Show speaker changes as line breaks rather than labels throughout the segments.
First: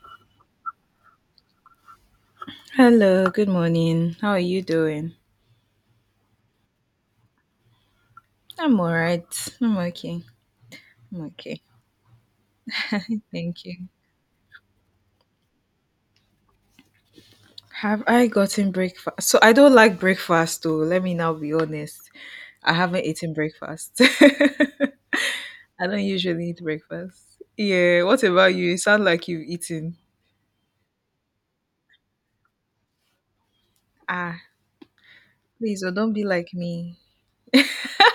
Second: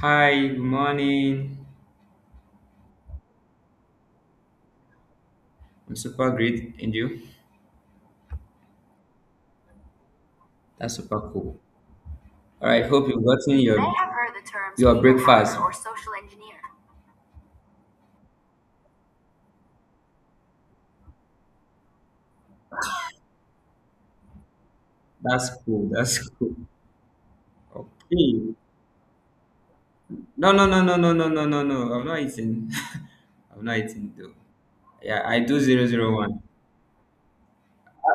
Hi, good morning.
Hello, good morning. How are you doing?
I'm super great, and you?
I'm all right. I'm okay.
That's super
I'm
cool.
okay.
All right, hope you've gotten
Thank you.
your, I have heard the terms, your people hacker breakfast, or social engineer.
Have I gotten breakfast? So I don't like breakfast though. Let me now be honest. I haven't eaten breakfast.
That's
I
cool.
don't
That's
usually
cool.
eat breakfast. Yeah, what
Okay.
about you? You sound like you've eaten.
No, no, no, no, no, no, no, no, no. I'm not eating. I'm not eating though.
Ah,
Yeah, I do
please,
zero
oh, don't
zero
be
one.
like me.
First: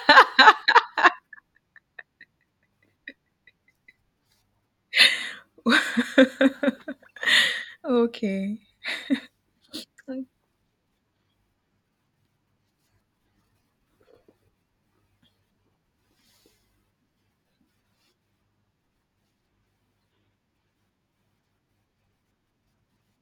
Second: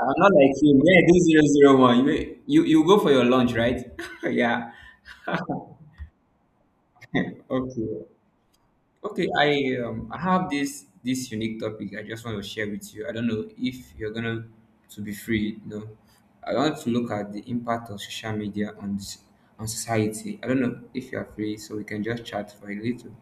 I'm not like you. Yeah, I do 001. You go for your lunch, right? Yeah. Okay.
Okay.
Okay, I I have this unique topic I just want to share with you. I don't know if you're gonna to be free. You know, I want to look at the impact of social media on on society. I don't know if you are free, so we can just chat for a little.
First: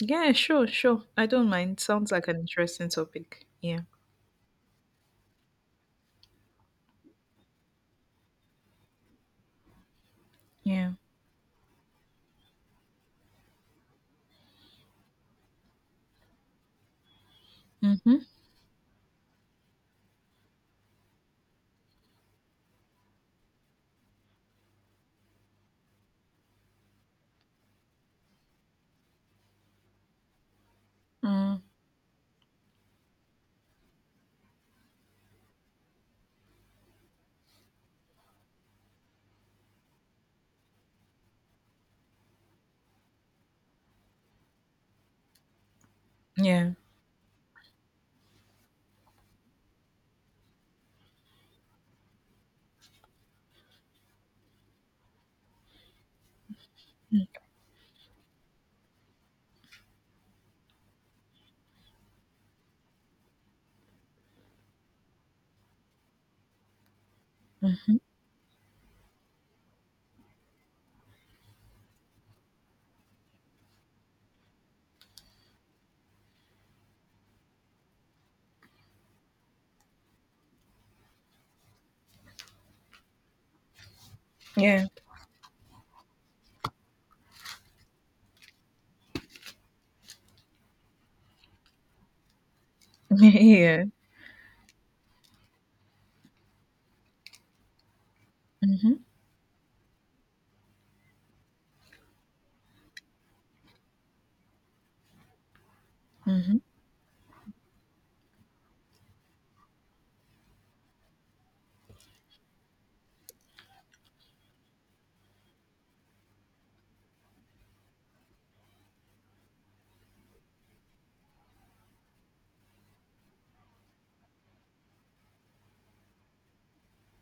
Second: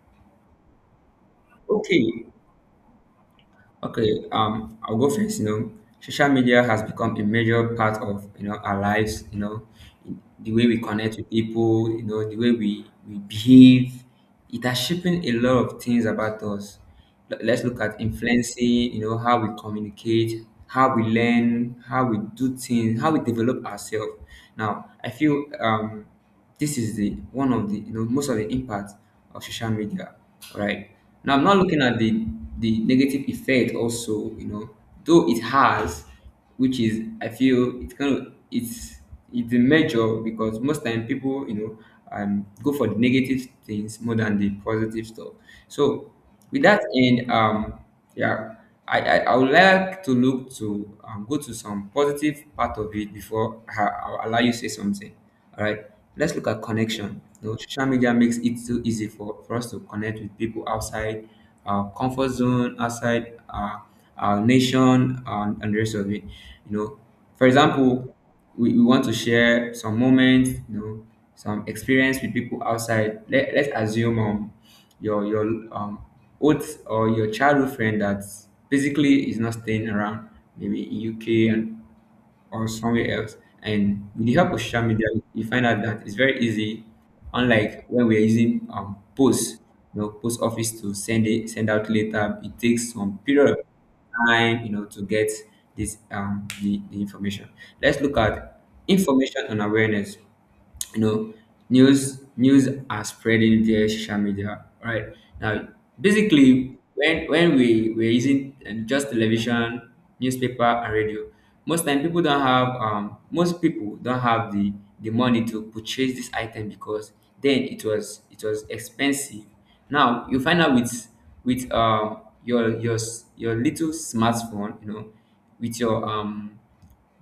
Yeah, sure, sure. I don't mind. Sounds
Okay.
like an interesting topic. Yeah.
Okay, I'll go first. You know, social media has become a major part of our lives. You know, the way we
Yeah.
connect with people. You know, the way we behave. It has shaping a lot of things about us. Let's look at
Mm-hmm.
influencing. You know, how we communicate, how we learn, how we do things, how we develop ourselves. Now, I feel, this is the one of the most of the impact of social media, right? Now I'm not
Mm.
looking at the negative effect also, you know, though it has, which is I feel it's kind of it's a measure, because most time people, you know, go for the negative things more than the positive stuff. So with
Yeah.
that in, yeah, I would like to look to, go to some positive part of it before I'll allow you to say something. All right, let's look at connection. You know, social media makes it so easy for us to connect with people outside our comfort zone, outside our nation, and the rest of it. You know, for example, we want to share some moments, you know, some experience with people outside. Let's assume, your um old or your childhood friend that basically is not staying around, maybe in UK and or somewhere else. And with the help of social
Yeah.
media, you find out that it's very easy, unlike when we're using post, you know, post office, to send it send out later. It takes some period of
Yeah.
time, you know, to get this, the information. Let's look at
Mhm.
information and awareness. You know, news are spreading via social media right now.
Mhm.
Basically when we were using, just television, newspaper and radio, most time people don't have, most people don't have the money to purchase this item, because then it was expensive. Now you find out with your your little smartphone, you know, with your,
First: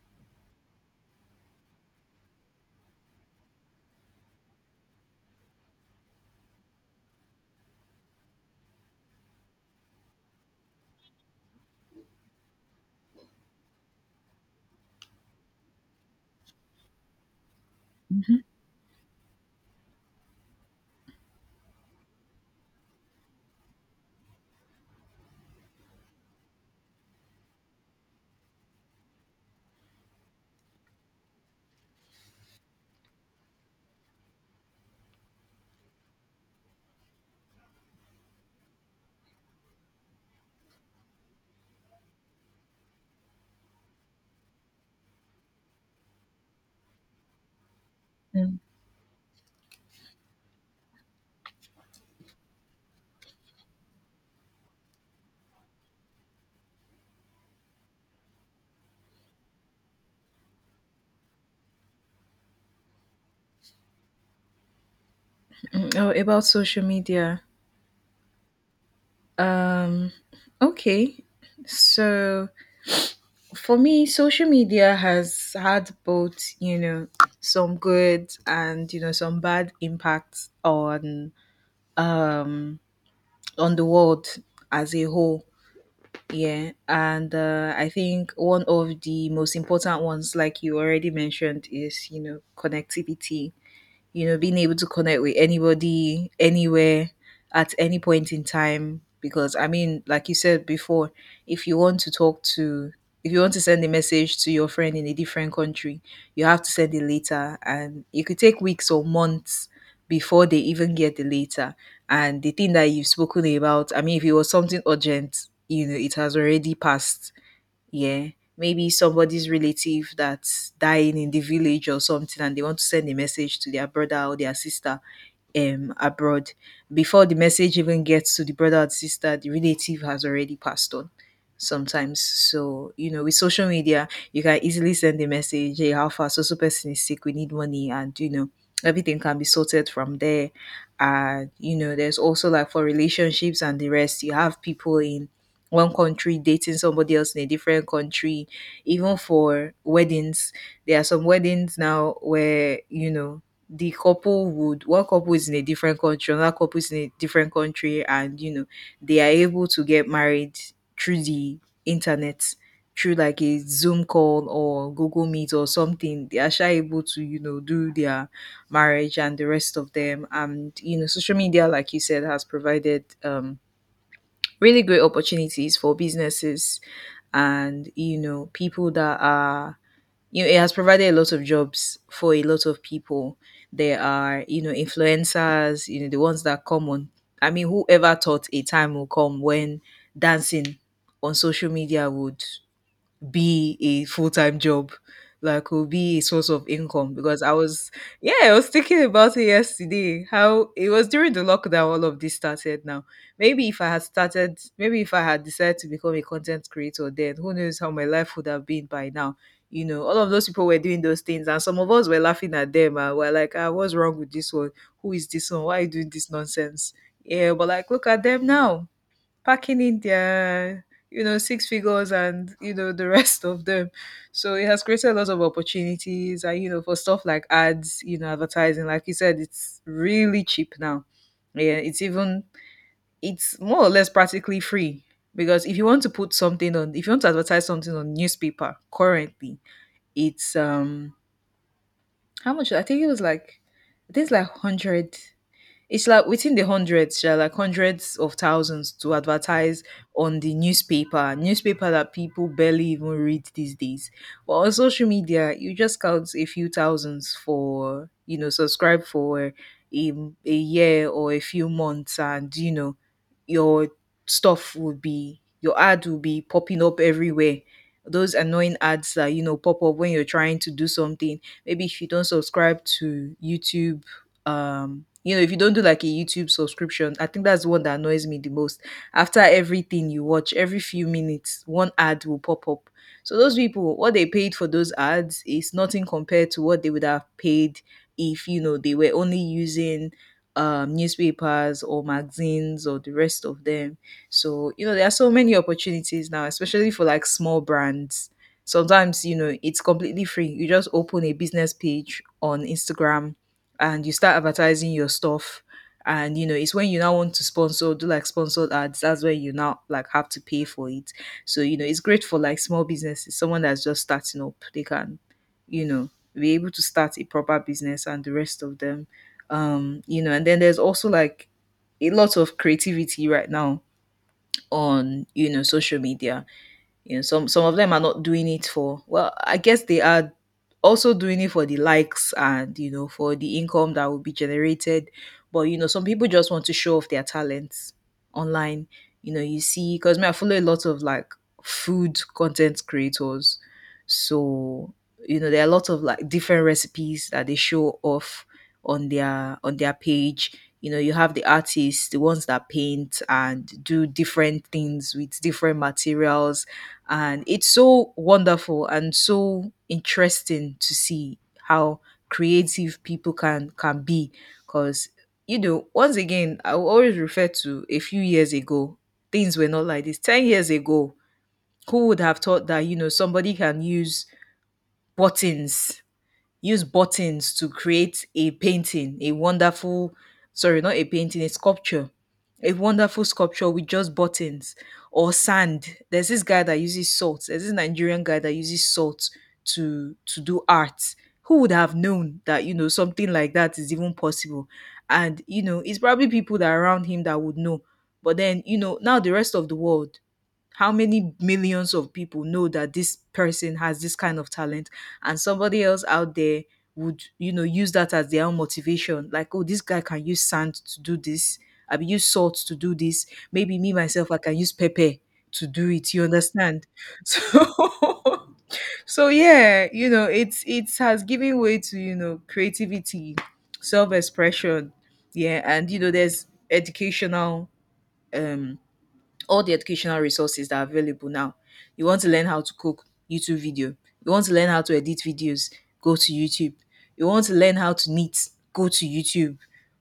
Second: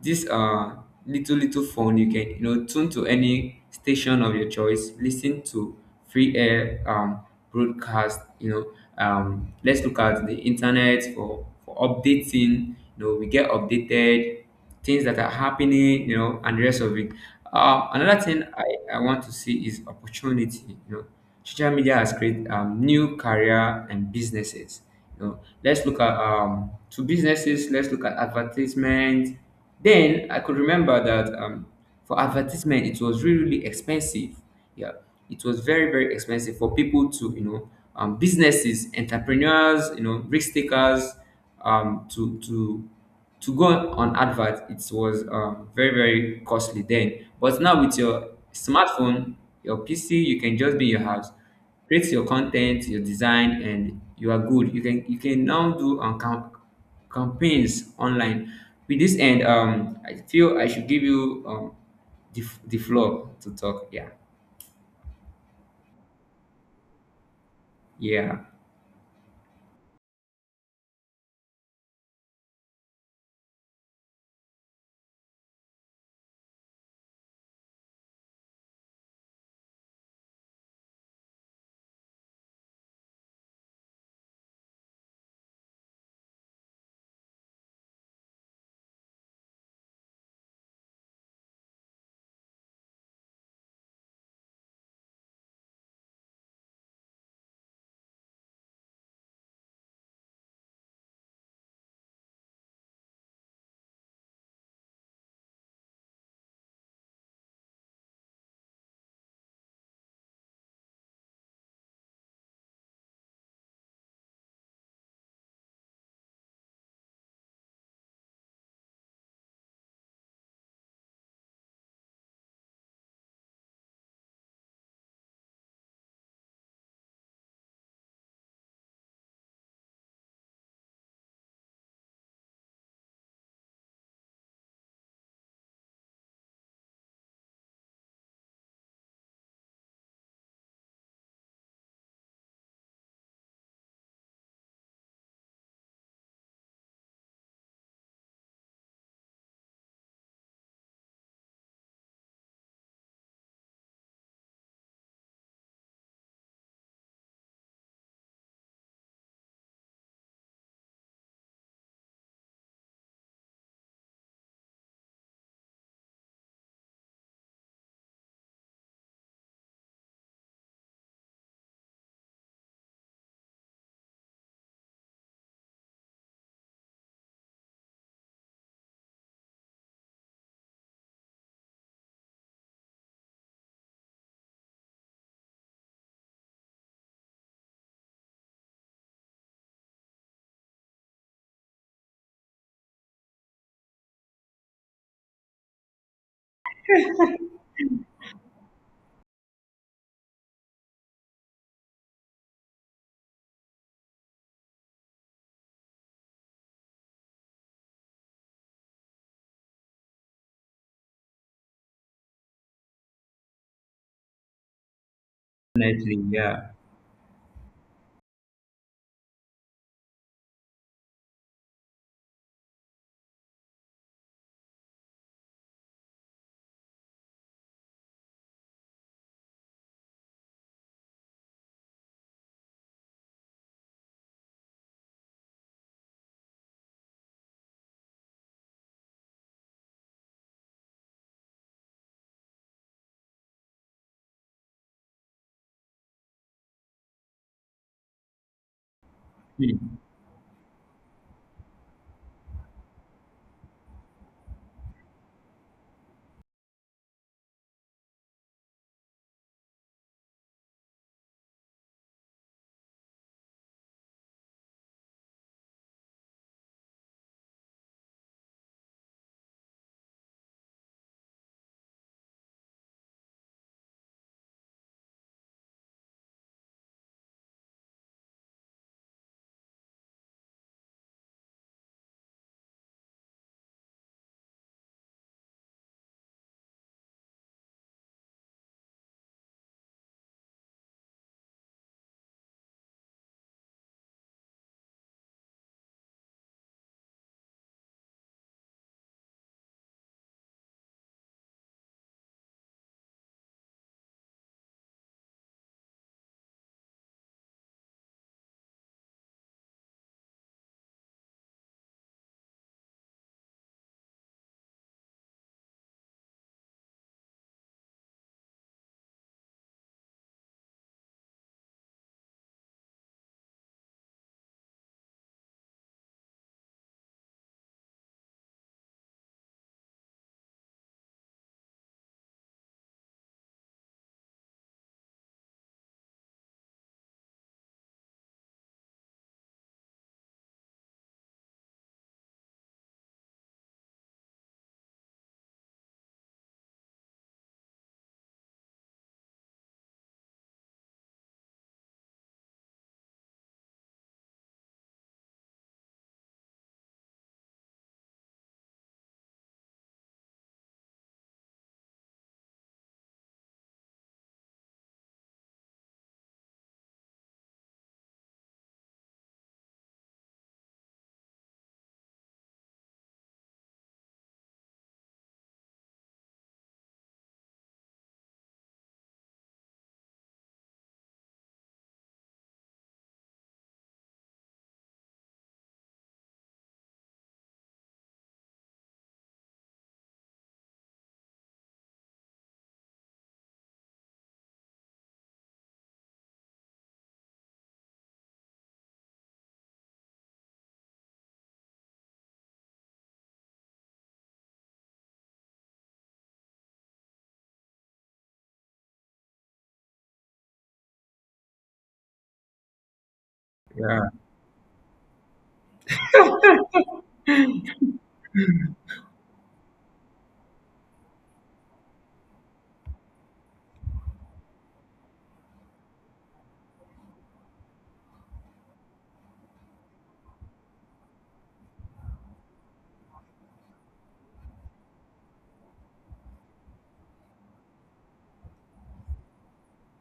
this little phone, you can, you know, tune to any station of your choice, listen to free air, broadcast, you know. Let's look at the internet for updating, you know, we get updated, things that are happening, you know, and the rest of it. Another thing I want to see is opportunity, you know. Social media has created, new career and businesses, you know. Let's look at, to businesses. Let's look at advertisement. Then I could remember that, for advertisement it was really really expensive. Yeah, it was very very expensive for people to, you know, businesses, entrepreneurs, you know, risk takers, um to to to go on advert. It was, very very costly then. But now with your
Mm,
smartphone, your PC, you can just be in your house, create your content, your design, and you are good. You can now do, campaigns online. With this end, I feel I should give you, the floor to talk. Yeah.
mm. Oh, about social media.
Yeah,
Um, okay. So for me, social media has had both, some good and some bad impacts um on the world as a whole. Yeah, and I think one of the most important ones, like you already mentioned, is connectivity, being able to connect with anybody, anywhere, at any point in time. Because, I mean, like you said before, if you want to talk to, if you want to send a message to your friend in a different country, you have to send it later. And it could take weeks or months before they even get the letter. And the thing that you've spoken about, I mean, if it was something urgent, it has already passed. Yeah, maybe somebody's relative that's dying in the village or something, and they want to send a message to their brother or their sister abroad. Before the message even gets to the brother and sister, the relative has already passed on sometimes. So with social media you can easily send a message, hey, how far, so so person is sick, we need money, and everything can be sorted from there. And there's also like for relationships and the rest, you have people in one country dating somebody else in a different country, even for weddings. There are some weddings now where, the couple would, one couple is in a different country, another couple is in a different country, and they are able to get married through the internet, through like a Zoom call or Google Meet or something. They are sure able to, do their marriage and the rest of them. And social media, like you said, has provided really great opportunities for businesses, and people that are, it has provided a lot of jobs for a lot of people. There are, influencers, the ones that come on. I mean, whoever thought a time will come when dancing on social media would be a full-time job, like will be a source of income? Because I was, yeah, I was thinking about it yesterday, how it was during the lockdown all of this started. Now, maybe if I had started, maybe if I had decided to become a content creator then, who knows how my life would have been by now. All of those people were doing those things, and some of us were laughing at them, and we're like, ah, what's wrong with this one? Who is this one, why are you doing
definitely.
this
Yeah.
nonsense? Yeah, but like look at them now, packing in their, six figures and the rest of them. So it has created lots of opportunities, and for stuff like ads, advertising, like you said, it's really cheap now. Yeah, it's even, it's more or less practically free. Because if you want to put something on, if you want to advertise something on newspaper currently, it's how much, I think it was like this like 100, it's like within the hundreds, sha, like hundreds of thousands to advertise
Hmm.
on the newspaper. Newspaper that people barely even read these days. But on social media, you just count a few thousands for, subscribe for a, a year or a few months, and, your stuff would be, your ad will be popping up everywhere. Those annoying ads that, pop up when you're trying to do something. Maybe if you don't subscribe to YouTube, if you don't do like a YouTube subscription, I think that's the one that annoys me the most. After everything you watch, every few minutes one ad will pop up. So those people, what they paid for those ads is nothing compared to what they would have paid if they were only using newspapers or magazines or the rest of them. So there are so many opportunities now, especially for like small brands. Sometimes it's completely free, you just open a business page on Instagram and you start advertising your stuff. And it's when you now want to sponsor, do like sponsored ads, that's where you now like have to pay for it. So it's great for like small businesses, someone that's just starting up, they can, you know be able to start a proper business and the rest of them. And then there's also like a lot of creativity right now on, social media. Some of them are not doing it for, well, I guess they are also doing it for the likes and for the income that will be generated. But some people just want to show off their talents online. You see, because me, I follow a lot of like food content creators, so there are a lot of like different recipes that they show off on their page. You have the artists, the ones that paint and do different things with different materials, and it's so wonderful and so interesting to see how creative people can be. Because once again, I will always refer to a few years ago. Things were not like this 10 years ago. Who would have thought that, somebody can use buttons, use buttons to create a painting, a wonderful, sorry, not a painting, a sculpture. A wonderful sculpture with just buttons or sand. There's this guy that uses salt. There's this Nigerian guy that uses salt to do art. Who would have known that, something like that is even possible? And, it's probably people that are around him that would know. But then, now the rest of the world, how many millions of people know that this person has this kind of talent, and somebody else out there would use that as their own motivation? Like, oh, this guy can use sand to do this, I mean use salt to do this, maybe me
Yeah,
myself I can use pepper to do it, you understand? So, yeah, it's, it has given way to, creativity, self-expression. Yeah, and there's educational um all the educational resources that are available now. You want to learn how to cook, YouTube video. You want to learn how to edit videos, go to YouTube. You want to learn how to knit, go to YouTube.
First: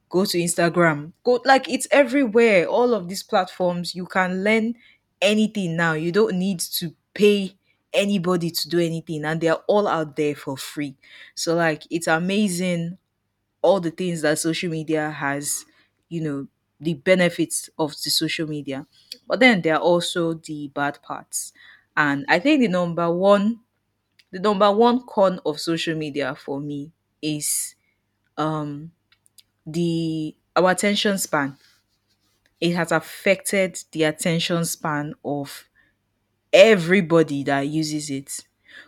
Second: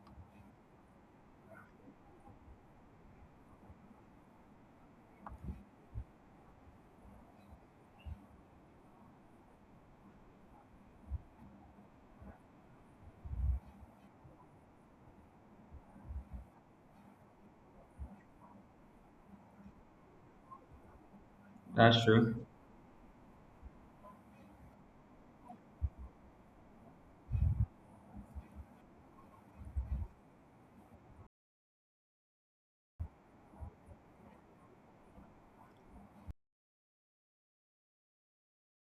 Go to Instagram. Go, like it's everywhere. All of these platforms, you can learn anything now. You don't need to pay anybody to do anything, and they're all out there for free. So like it's amazing all the things that social media has, you know, the benefits of the social media. But then there are also the bad parts.
that's
And
true.
I think the number one con of social media for me is um the our attention span. It has affected the attention span of everybody that uses it.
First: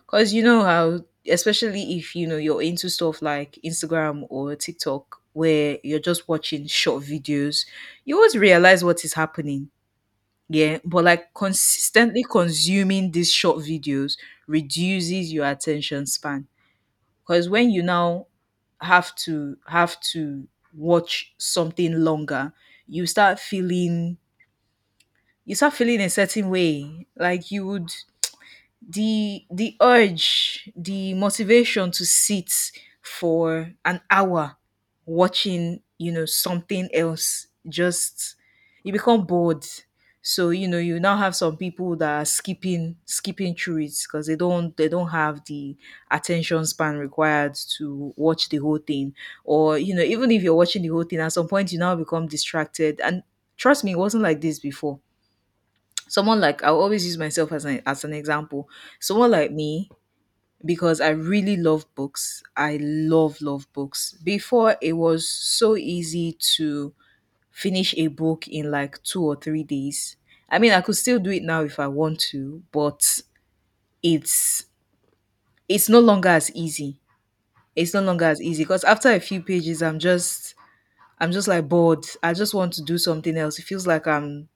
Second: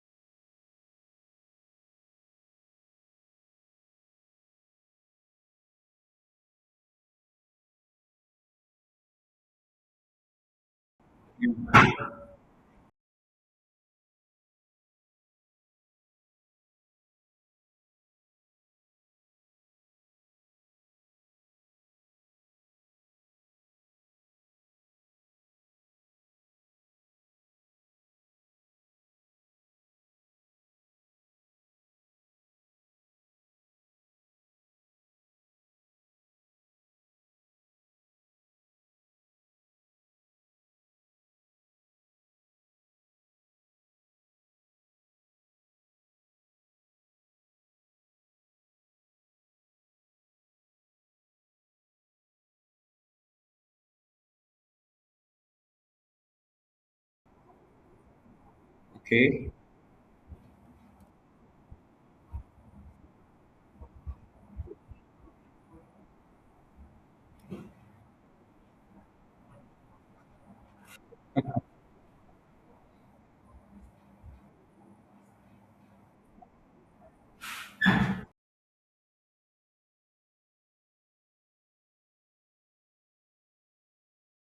Because you know how, especially if you're into stuff like Instagram or TikTok, where you're just watching short videos, you always realize what is happening. Yeah, but like consistently consuming these short videos reduces your attention span. Because when you now have to watch something longer, you start feeling, a certain way. Like you would, the urge, the motivation to sit for an hour watching, something else, just you become bored. So, you now have some people that are skipping through it because they don't have the attention span required to watch the whole thing. Or, even if you're watching the whole thing, at some point you now become distracted. And trust me, it wasn't like this before. Someone like, I'll always use myself as an example. Someone
Okay.
like me, because I really love books. I love love books. Before it was so easy to finish a book in like 2 or 3 days. I mean, I could still do it now if I want to, but it's it's no longer as easy. It's no longer as easy because after a few pages, I'm just like bored. I just want to do something else. It feels like I'm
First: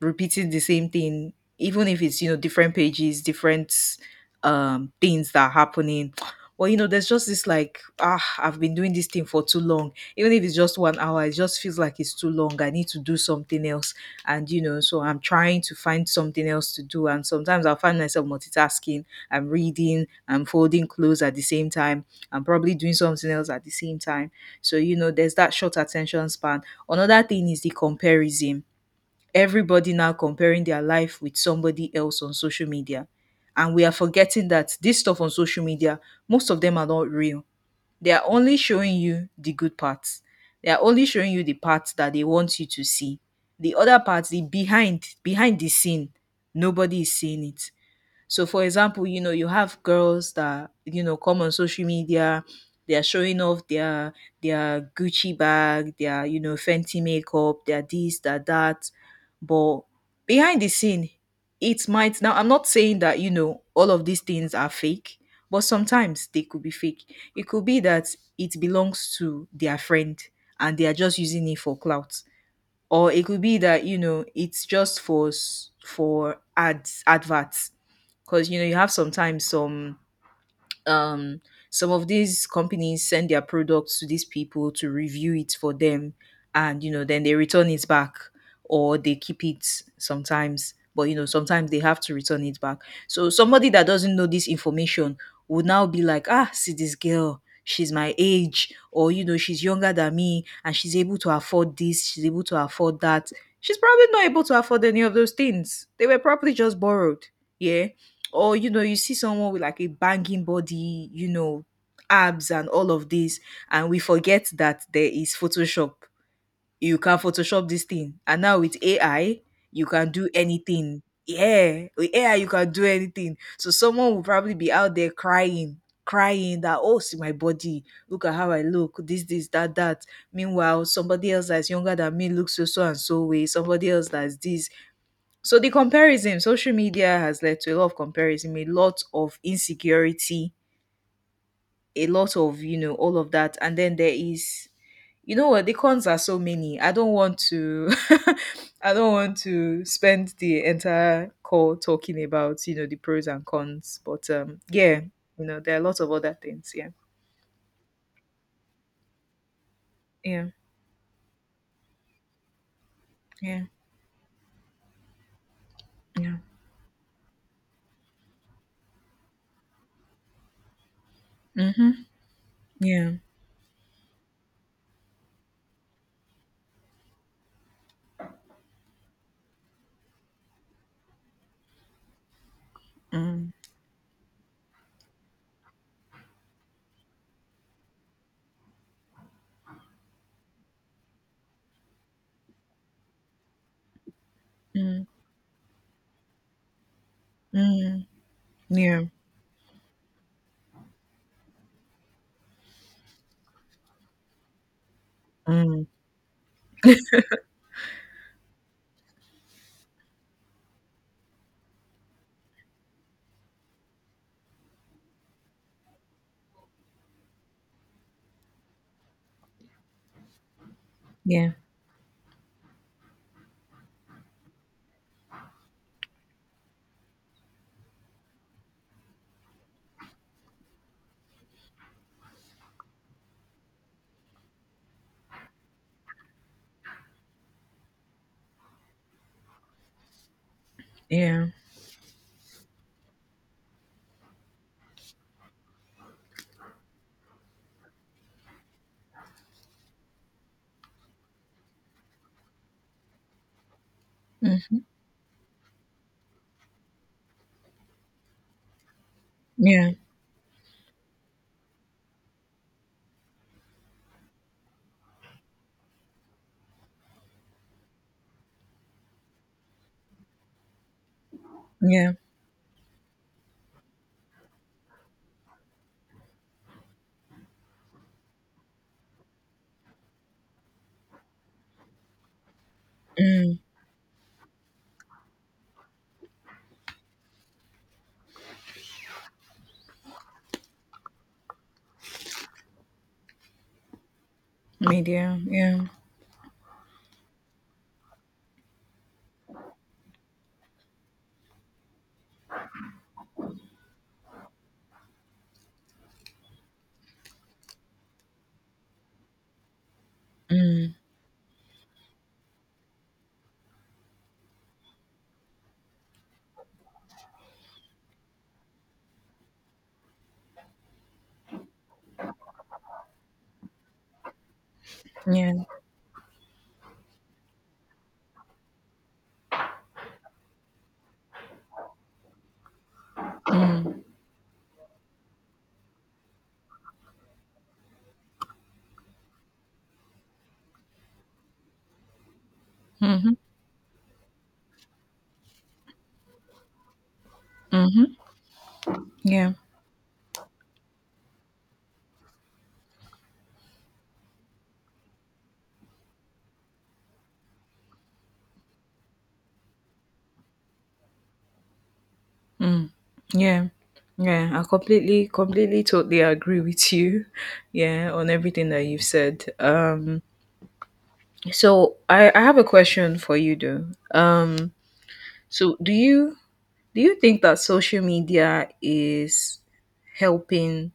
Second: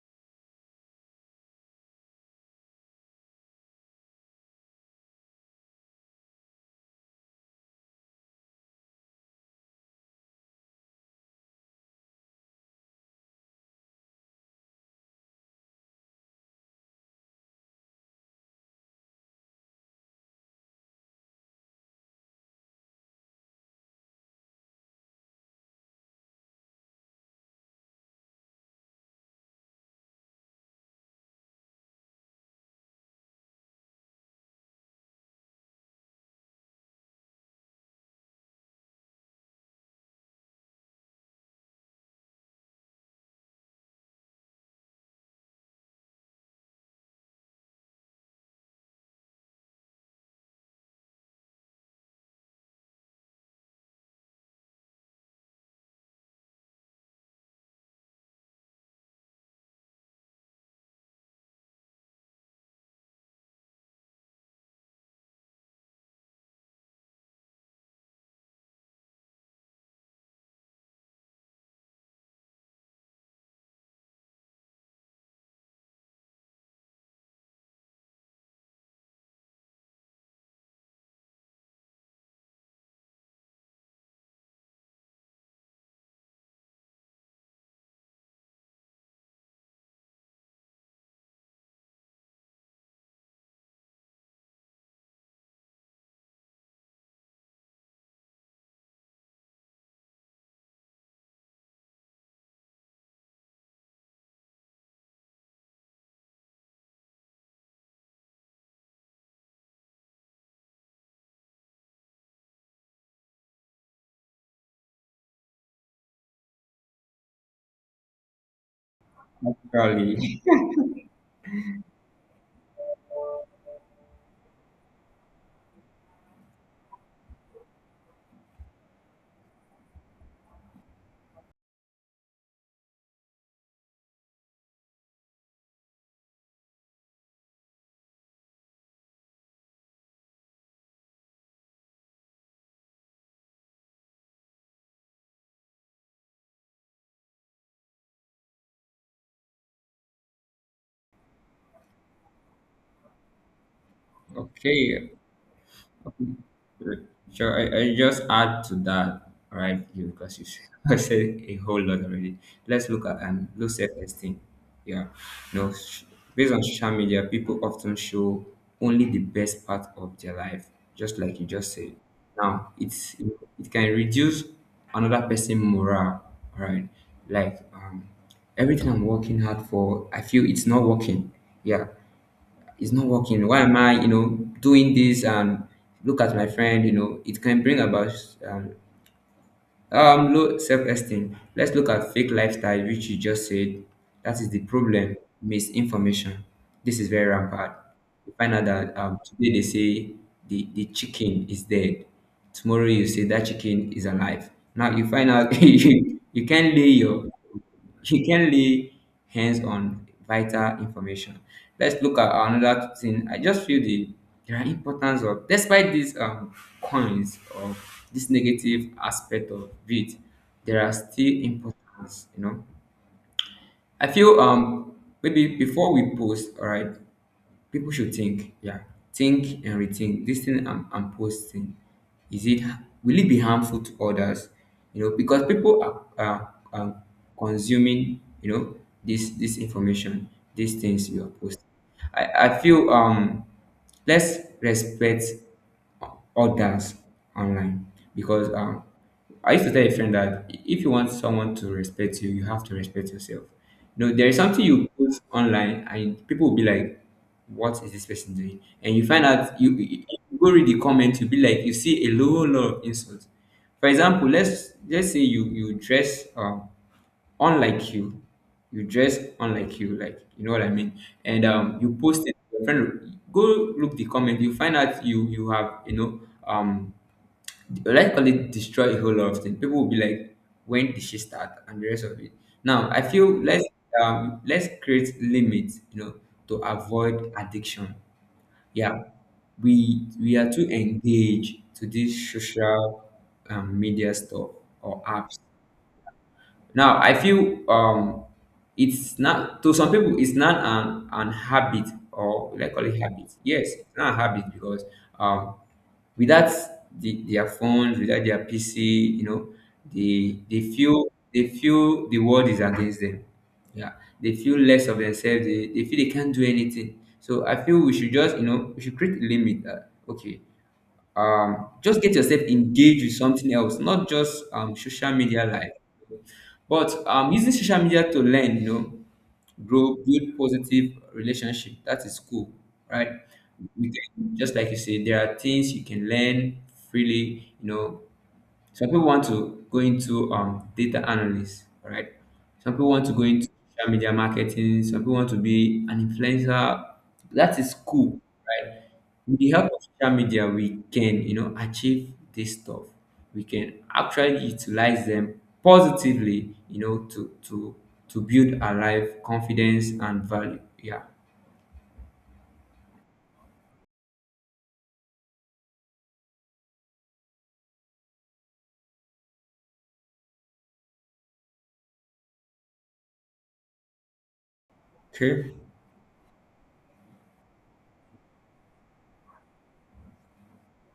repeating the same thing even if it's different pages, different things that are happening. Well, there's just this like, ah, I've been doing this thing for too long. Even if it's just 1 hour, it just feels like it's too long. I need to do something else. And so I'm trying to find something else to do, and sometimes I'll find myself multitasking. I'm reading, I'm folding clothes at the same time, I'm probably doing something else at the same time. So there's that short attention span. Another thing is the comparison. Everybody now comparing their life with somebody else on social media. And we are forgetting that this stuff on social media, most of them are not real. They are only showing you the good parts. They are only showing you the parts that they want you to see. The other parts, the behind the scene, nobody is seeing it. So, for example, you have girls that, come on social media, they are showing off their Gucci bag, their, Fenty makeup, their this, their that. But behind the scene, it might— now I'm not saying that, all of these things are fake, but sometimes they could be fake. It could be that it belongs to their friend and they are just using it for clout, or it could be that it's just for for ads, adverts. Because you have sometimes um some of these companies send their products to these people to review it for them, and then they return it back. Or they keep it sometimes, but sometimes they have to return it back. So somebody that doesn't know this information would now be like, ah, see this girl, she's my age, or she's younger than me, and she's able to afford this, she's able to afford that. She's probably not able to afford any of those things. They were probably just borrowed. Yeah. Or you see someone with like a banging body, abs and all of this, and we forget that there is Photoshop. You can photoshop this thing, and now with AI you can
Probably.
do anything. Yeah, with AI you can do anything. So someone will probably be out there crying, crying that, oh, see my body, look at how I look, this, that, that. Meanwhile, somebody else that's younger than me looks so so and so way, somebody else that's this. So the comparison— social media has led to a lot of comparison, a lot of insecurity, a lot of, all of that. And then there is, you know what, the cons are so many. I don't want to I don't want to spend the entire call talking about, the pros and cons. But yeah,
Okay.
there are lots of other things. Yeah.
Sure, I just add to that, right? Because
Yeah.
I said a whole lot already. Let's look at,
Yeah.
low self-esteem. Yeah. no, sh-
Yeah.
Based on social media, people often show only the best part of their life, just like you just
Mm-hmm.
said. Now,
Yeah.
it can reduce another person' morale, right? Like, everything I'm working hard for, I feel it's not working. Yeah, it's not working.
Mm.
Why am I, you know, doing this? And look at my friend, you know, it can bring about, um, low self-esteem. Let's look at fake lifestyle, which you just said. That is the
Mm.
problem. Misinformation. This is very rampant.
Mm.
You find out that,
Yeah.
today they say the chicken is dead. Tomorrow you say that chicken is alive. Now you find out,
Mm.
you can't lay your, she can lay hands on vital information. Let's look at another thing. I just feel there are importance of, despite these, coins, or this negative aspect of it, there are still
Yeah.
importance, you know. I feel, maybe before we post, all right, people should think, yeah, think and rethink this thing I'm posting. Is it, will it be harmful to others? You know, because people are consuming, you know, this information, these things you are
Yeah.
posting. I feel, let's respect orders online, because, I used to tell a friend that if you want someone to respect you, you have to respect yourself. You know, there is something
Mm.
you put online, and people will be like, "What is this person doing?" And you find out you,
Yeah.
you you go read the comment, you'll be like, you see a whole lot of insults. For example, let's say you dress, unlike you. You dress unlike you, like you know what I mean. And, you
Yeah.
post it. Your friend, go look the comment. You find out you have, you know, um, let's call it destroy a whole lot of things. People will be like, when did she start, and the rest of it. Now I feel
Mm,
let's, let's create limits, you know, to avoid addiction. Yeah, we are too engaged to this social, media stuff or apps.
media, yeah.
Now I feel, it's not, to some people it's not an habit, or like call it habit. Yes, it's not a habit because, um without their phones, without their PC, you know, they
Mm,
feel, the world is against them. Yeah, they feel less of themselves. They feel they can't do anything. So I feel we should just, you know, we should create a limit that okay, just get yourself engaged with something else, not just, social media
yeah.
life. But, using social media to learn, you know, grow, build positive relationship. That is cool, right? We
Mm,
can, just like you say, there are things you can learn freely, you know. Some people want to go into, data analyst, all right? Some people want to go
mhm.
into social media marketing. Some people want to be an influencer. That is
Mhm.
cool, right? With the
Yeah.
help of social media, we can, you know, achieve this stuff. We can actually utilize them positively, you know, to build our life confidence and value. Yeah.
Yeah. Yeah, I completely totally agree with you. Yeah, on everything that you've said. So I have a question for you though. Um
Okay.
so do you think that social media is helping,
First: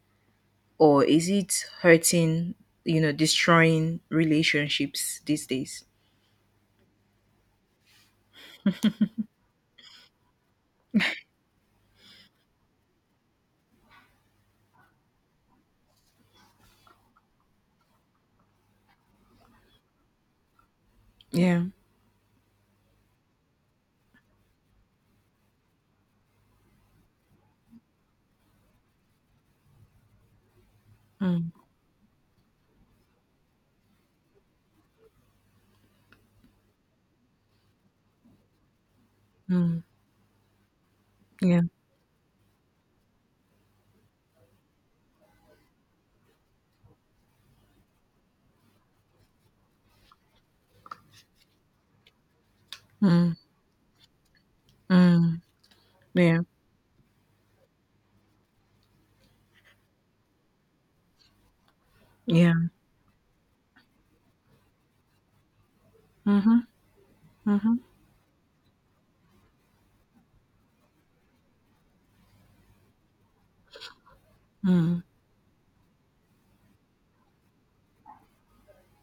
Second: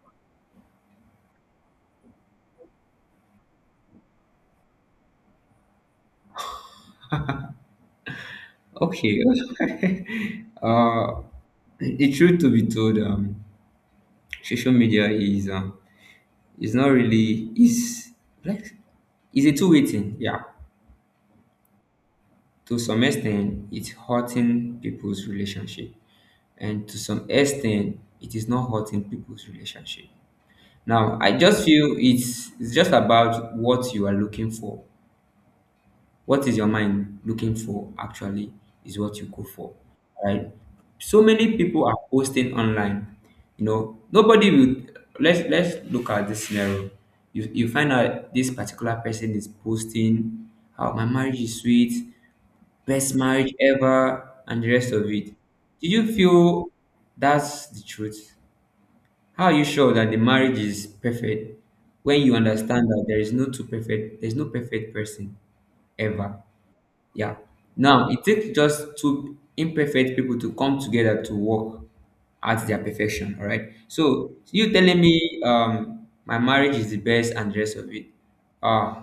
or is it hurting, destroying relationships these days?
Okay. uh, the truth to be told, social media is, it's not really, it's like, it's a two-way thing, yeah.
Yeah.
To some extent it's hurting people's relationship. And to some extent it is not hurting people's relationship. Now I
Mm,
just feel it's just about what you are looking for, what is your mind looking for actually is what you go for,
mm,
right? So many
yeah.
people are posting online, you know. Nobody will, let's look at this scenario. You find out this particular person is posting how my marriage is sweet, best
Mm,
marriage ever, and the rest of it.
mm.
Do you
Yeah.
feel that's the truth? How are you sure that the marriage is perfect, when you
Yeah.
understand that there is no two perfect, there's no perfect person ever.
Mhm.
Yeah.
Mhm.
Now, it takes just two imperfect people to come together to work at their perfection. All right. So you telling
Mm.
me, my marriage is the best, and the rest of it. Uh,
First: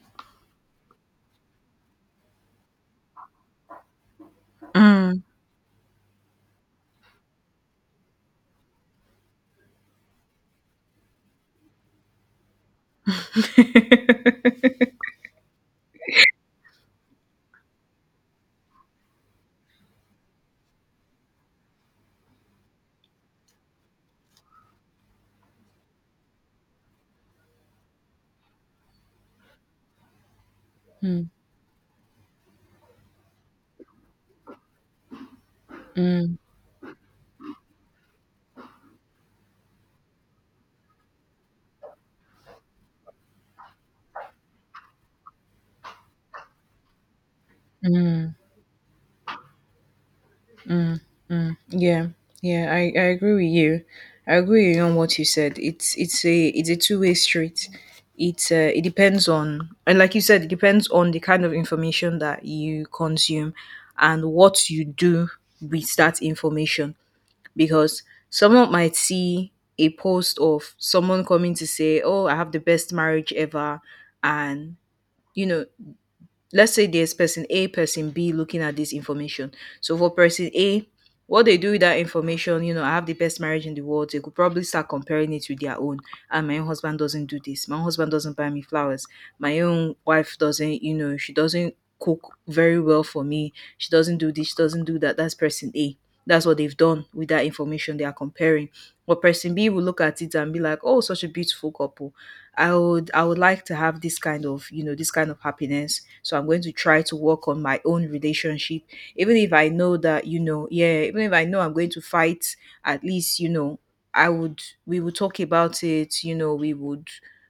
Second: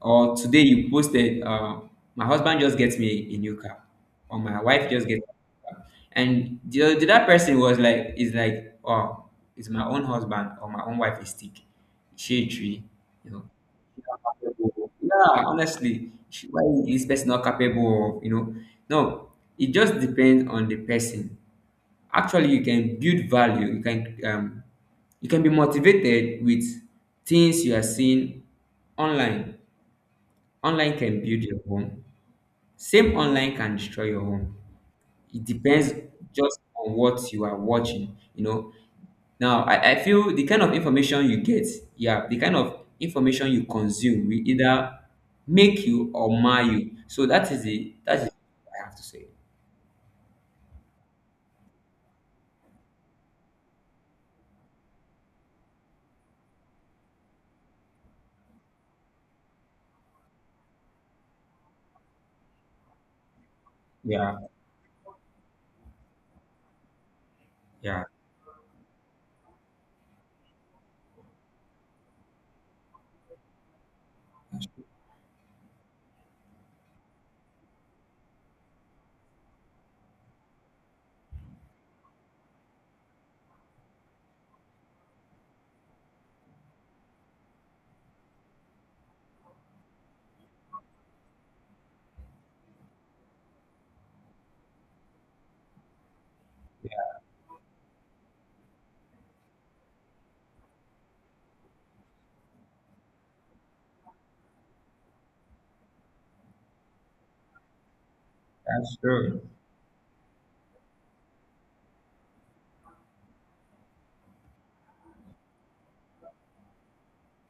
or today you posted, uh, my husband just gets me a new car, or my wife just gets
Mm.
me a new car. And the other person was like, is like, oh, it's my own husband, or my own wife is sick. She tree, you know. Yeah, honestly, why is this person not capable of, you know? No, it just depends on the person. Actually, you can build value. You can, you can be motivated with things you are seeing online. Online can
Mm,
build your home. Same online can destroy your home. It depends
mm.
just on what you are watching. You know, now, I feel the kind of information you get, yeah, the kind of information you consume will either make you or mar you. So that is the, that is what I have to say.
Yeah. Yeah, I agree with you. I agree with you on what you said. It's a it's a two-way street. It's it depends on— and like you said, it depends on the kind of information that you consume and
Yeah,
what you do with that information. Because
yeah,
someone might see a post of someone coming to say, "Oh, I have the best marriage ever,"
that's,
and you know let's say there's person A, person B looking at this information. So for person A, what they do with that information, I have the best marriage in the world. They could probably start comparing it with their own. And my own husband doesn't do this. My own husband doesn't buy me flowers. My own wife doesn't, she doesn't cook very well for me. She doesn't do this. She doesn't do that. That's person A. That's what they've done with that information. They are comparing. But person B will look at it and be like, "Oh, such a beautiful couple. I would like to have this kind of, this kind of happiness, so I'm going to try to work on my own relationship.
that's
Even
true.
if I know that, yeah, even if I know I'm going to fight, at least, I would— we would talk about it,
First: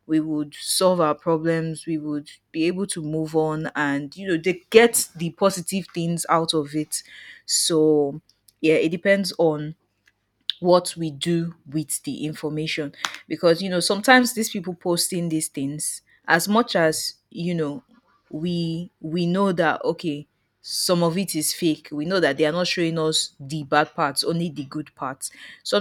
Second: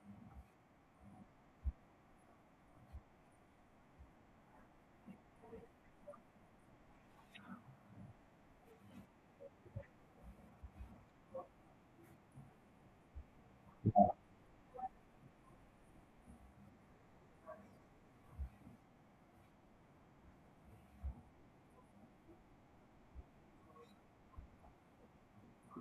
we would solve our problems, we would be able to move on, and they get the positive things out of it." So yeah, it depends on what we do with the information. Because sometimes these people posting these things, as much as we know that, okay, some of it is fake, we know that they are not showing us the bad parts, only the good parts.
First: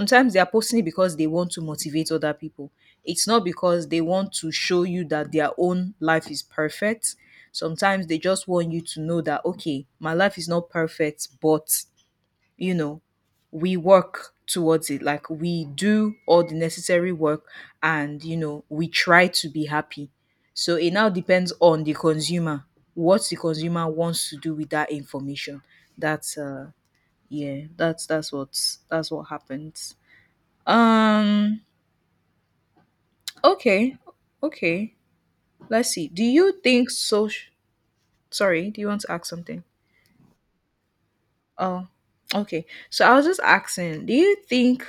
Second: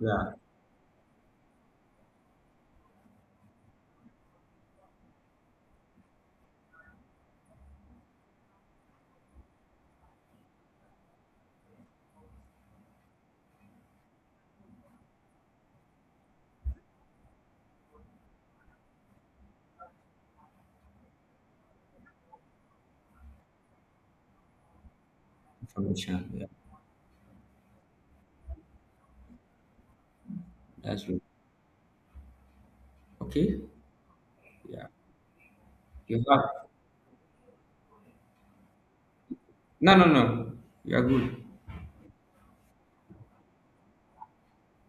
Yeah,
they are posting it because they want to motivate other people. It's not because they want to show you that their own life is perfect. Sometimes they just want you to know that, okay, my life is not perfect, but you know we work towards it, like we do all the necessary work, and we try to be happy. So it now depends on the consumer, what the consumer wants to do with that information.
information.
That's
Yeah,
yeah, that's what happens.
that's true.
um
Okay.
okay.
Yeah,
Okay, let's see,
you
do
have,
you think social— sorry, do you want to ask something?
no, no, no. You are good.
Oh, okay. So I was just asking, do you think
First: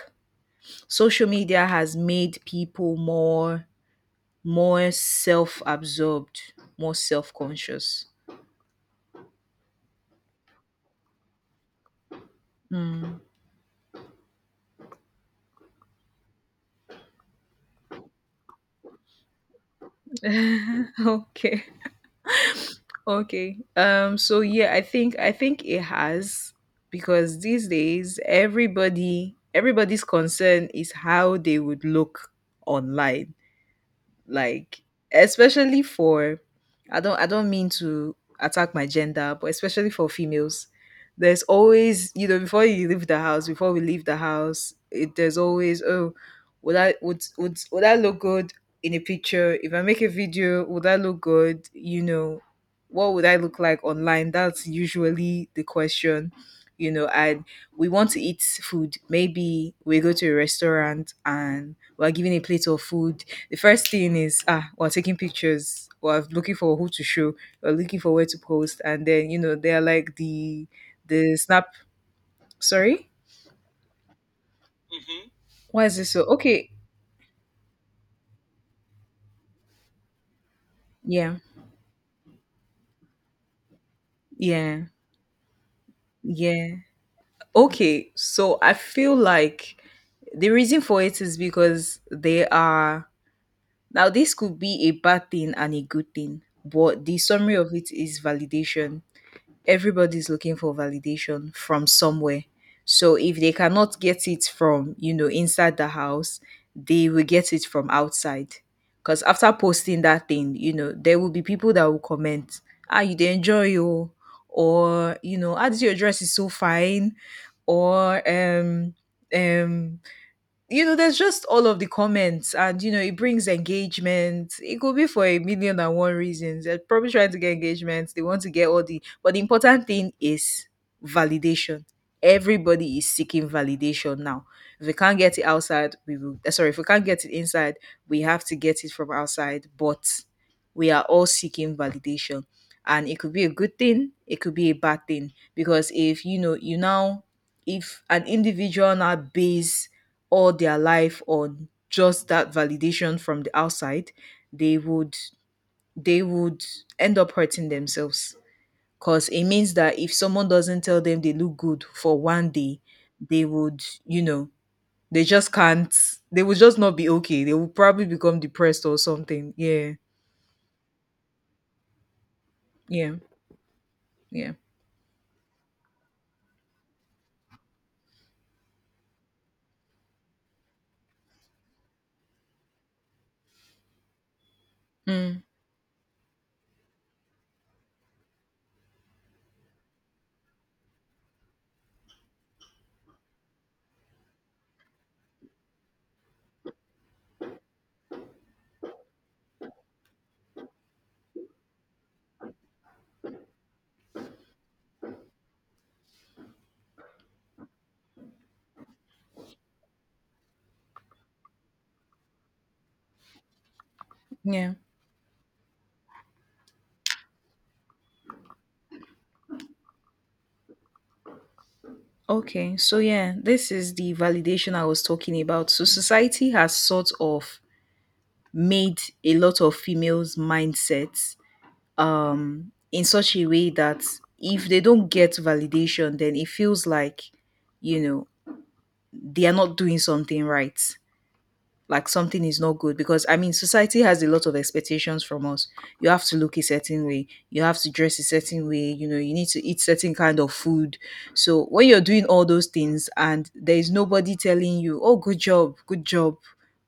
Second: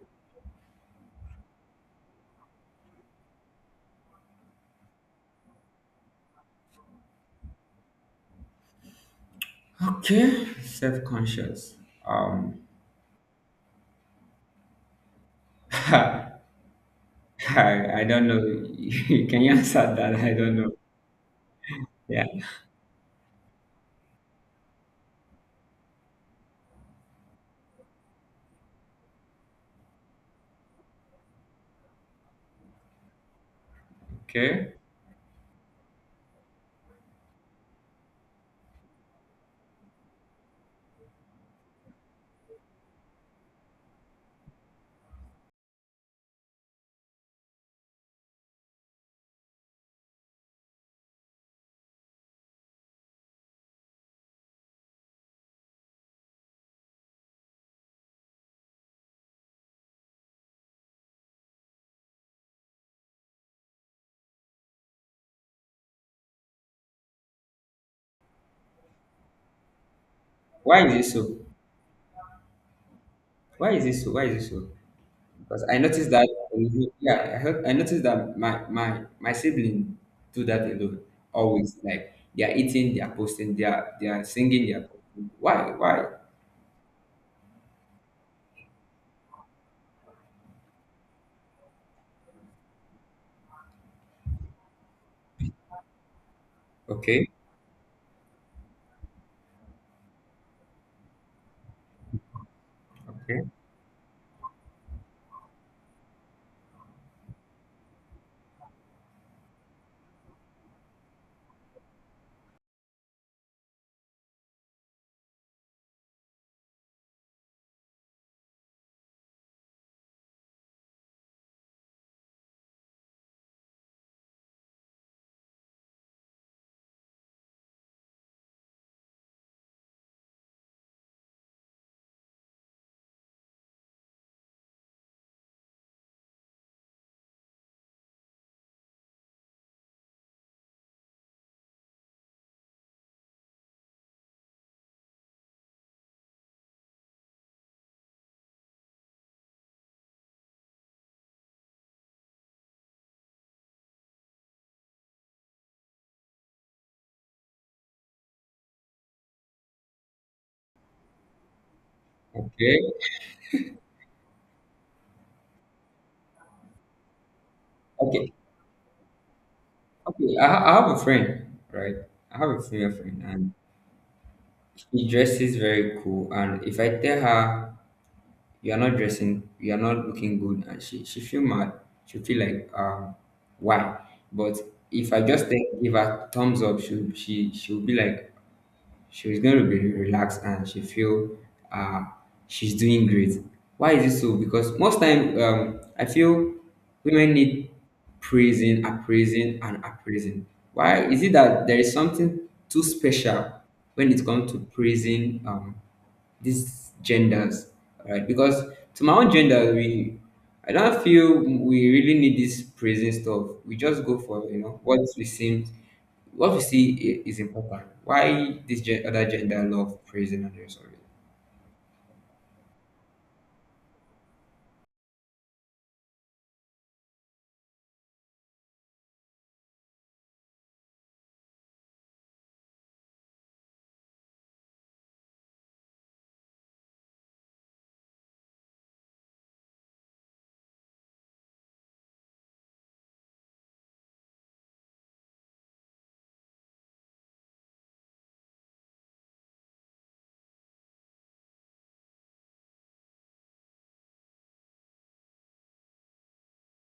social media has made people more more self-absorbed, more self-conscious?
Okay, self-conscious. Um,
Mm.
I, I don't know. Can you answer that? I don't know.
Okay.
Yeah.
Okay, so yeah, I think I think it has. Because these days everybody's concern is how they would look online.
Okay.
Like, especially for— I don't mean to attack my gender, but especially for females, there's always, before you leave the house, before we leave the house, it, there's always, oh, would I— would I look good in a picture? If I make a video, would I look good? What would I look like online? That's usually the question. And we want to eat food. Maybe we go to a restaurant and we're given a plate of food, the first thing is, ah, we're taking pictures, we're looking for who to show, we're looking for where to post. And then they're like the
Why is it so?
snap— sorry,
Why is it so? Why is it so? Because I
why is this
noticed
so?
that,
Okay.
yeah, I heard, I noticed that my sibling do that alone.
Yeah.
Always like they are eating, they are posting, they are singing, they are
Yeah.
posting. Why? Why?
Yeah, okay. So I feel like the reason for it is because they are— now this could be a bad thing and a good thing, but the
Okay,
summary of it is validation. Everybody's looking for validation from somewhere. So if
okay,
they cannot get it from, inside the house, they will get it from outside. Because after posting that thing, there will be people that will comment, ah, you did enjoy you, or ah, this your dress is so fine, or um there's just all of the comments, and it brings engagement. It could be for a million and one reasons. They're probably trying to get engagement. They want to get all the— but the important thing is validation. Everybody is seeking validation now. If we can't get it outside, we will— sorry, if we can't get it inside, we have to get it from outside. But we are all seeking validation, and it could be a good thing. It could be a bad thing because if you now, if an individual now base all their life on just that validation from the outside, they would— they would end up hurting themselves. 'Cause it means that if someone doesn't tell them they look good for one
okay,
day, they would, they just can't— they will just not be okay. They will probably
okay,
become depressed or something. Yeah.
okay. I have a friend, right? I have a female
Yeah.
friend, and
Yeah.
she dresses very cool. And if I tell her you are not dressing, you are not looking good, and she feel mad. She feel like, why? But if I
Mm,
just take, give her thumbs up, she'll be like she was going to be relaxed, and she feel, uh, she's doing great. Why is it so? Because most time, I feel women need praising, appraising, and appraising. Why is it that there is something too special when it comes to praising, these genders, right? Because to my own gender, we, I don't feel we really need this praising stuff. We just go for, you
yeah.
know, what we seem, what we see, is important. Why this other gender love praising and the rest of it?
Okay, so yeah, this is the validation I was talking about. So society has sort of made a lot of females' mindsets in such a way that if they don't get validation, then it feels like you know they are not doing something right, like something is not good. Because I mean, society has a lot of expectations from us. You have to look a certain way, you have to dress a certain way, you need to eat certain kind of food. So when you're doing all those things and there is nobody telling you, oh, good job, good job,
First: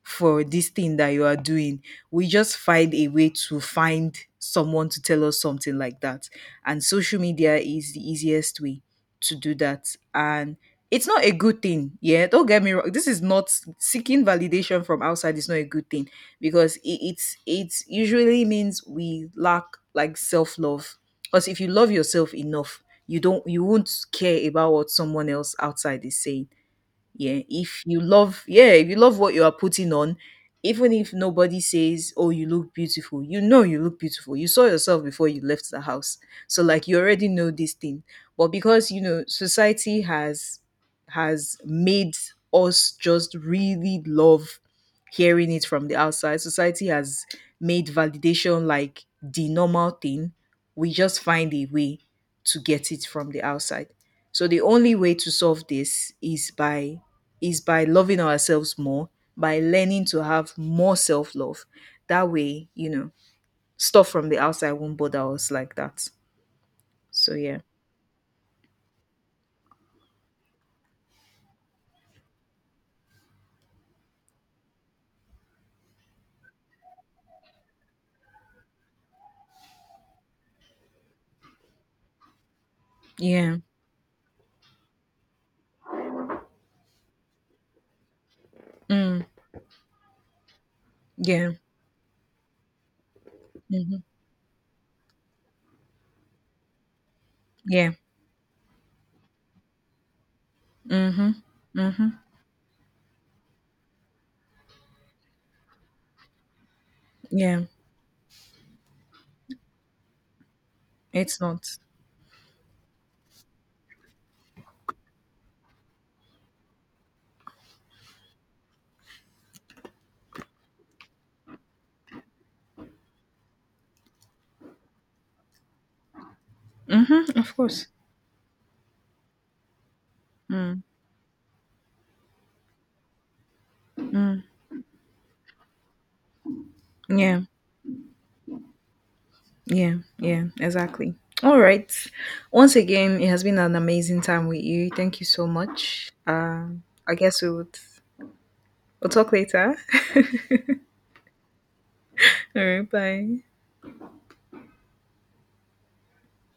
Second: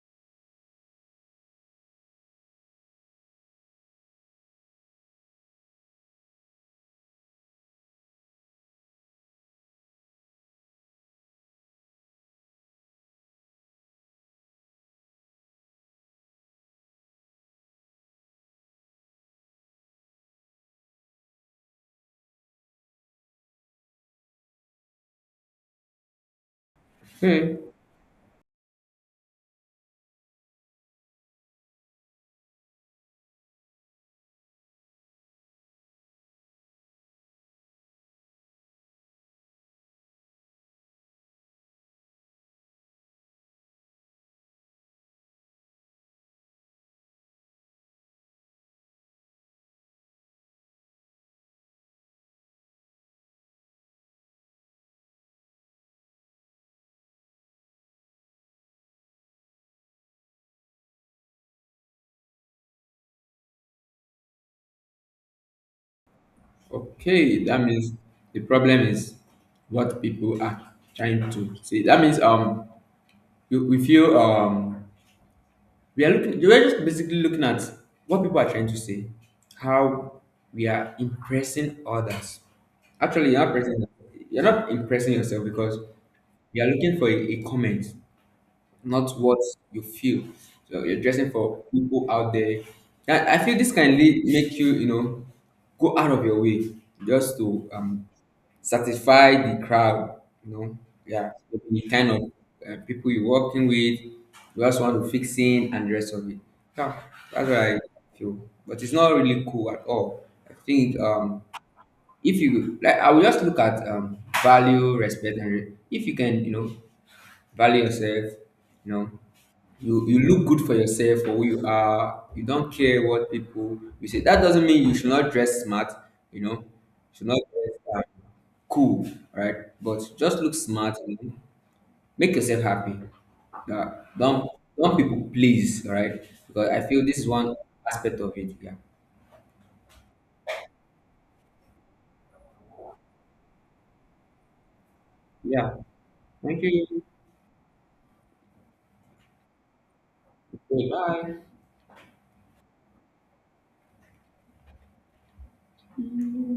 for this thing that you are doing, we just find a way to find someone to tell us something like that. And social media is the easiest way to do that. And it's not a good thing. Yeah, don't get me wrong. This is not— seeking validation from outside is not a good thing, because it, it's— it usually means we lack, like, self love. Because if you love yourself enough, you don't— you won't care about what someone else outside is saying. Yeah,
Okay,
if you love— yeah, if you love what you are putting on, even if nobody says, oh, you look beautiful, you look beautiful, you saw yourself before you left the house, so like you already know this thing. But because society has made us just really love hearing it from the outside, society has made validation like the normal thing. We just find a way to get it from the outside. So the only way to solve this is by loving ourselves more, by learning to have more self love. That way, stuff from the outside won't bother us like that. So
okay.
yeah,
That means the problem is what people are trying to say. That means, you, we feel, we are looking, we are just basically looking at what people are trying to say, how we are impressing others. Actually you're not
yeah,
impressing, you're not impressing yourself, because you are looking for a comment, not
mm,
what you feel. So you're dressing
yeah,
for people out there. I feel this can
hmm,
lead, make you, you know, go out of your way just to,
yeah,
satisfy the crowd, you know.
hmm,
Yeah, so the
hmm,
kind of, people you're working with, you also want to fix in and the rest of it. Yeah, that's what
yeah.
I feel. But it's not really cool at all. I think,
It's not.
if you like, I will just look at, value, respect, and if you can, you know, value yourself, you know, you look good for yourself for who you are. You don't care what people you say, that doesn't mean you should not dress smart, you know, you
Hmm,
should not
of
dress,
course.
cool, right? But just look
Mm,
smart, you know? Make yourself happy. Uh,
mm,
don't don't people please, all right? Because I feel this is
yeah,
one aspect of it. Yeah.
yeah, yeah. Exactly. All right. Once again, it has been an amazing time with you. Thank you so
Yeah,
much.
thank you.
I guess we would— we'll talk later. All
Okay, bye.
right. Bye.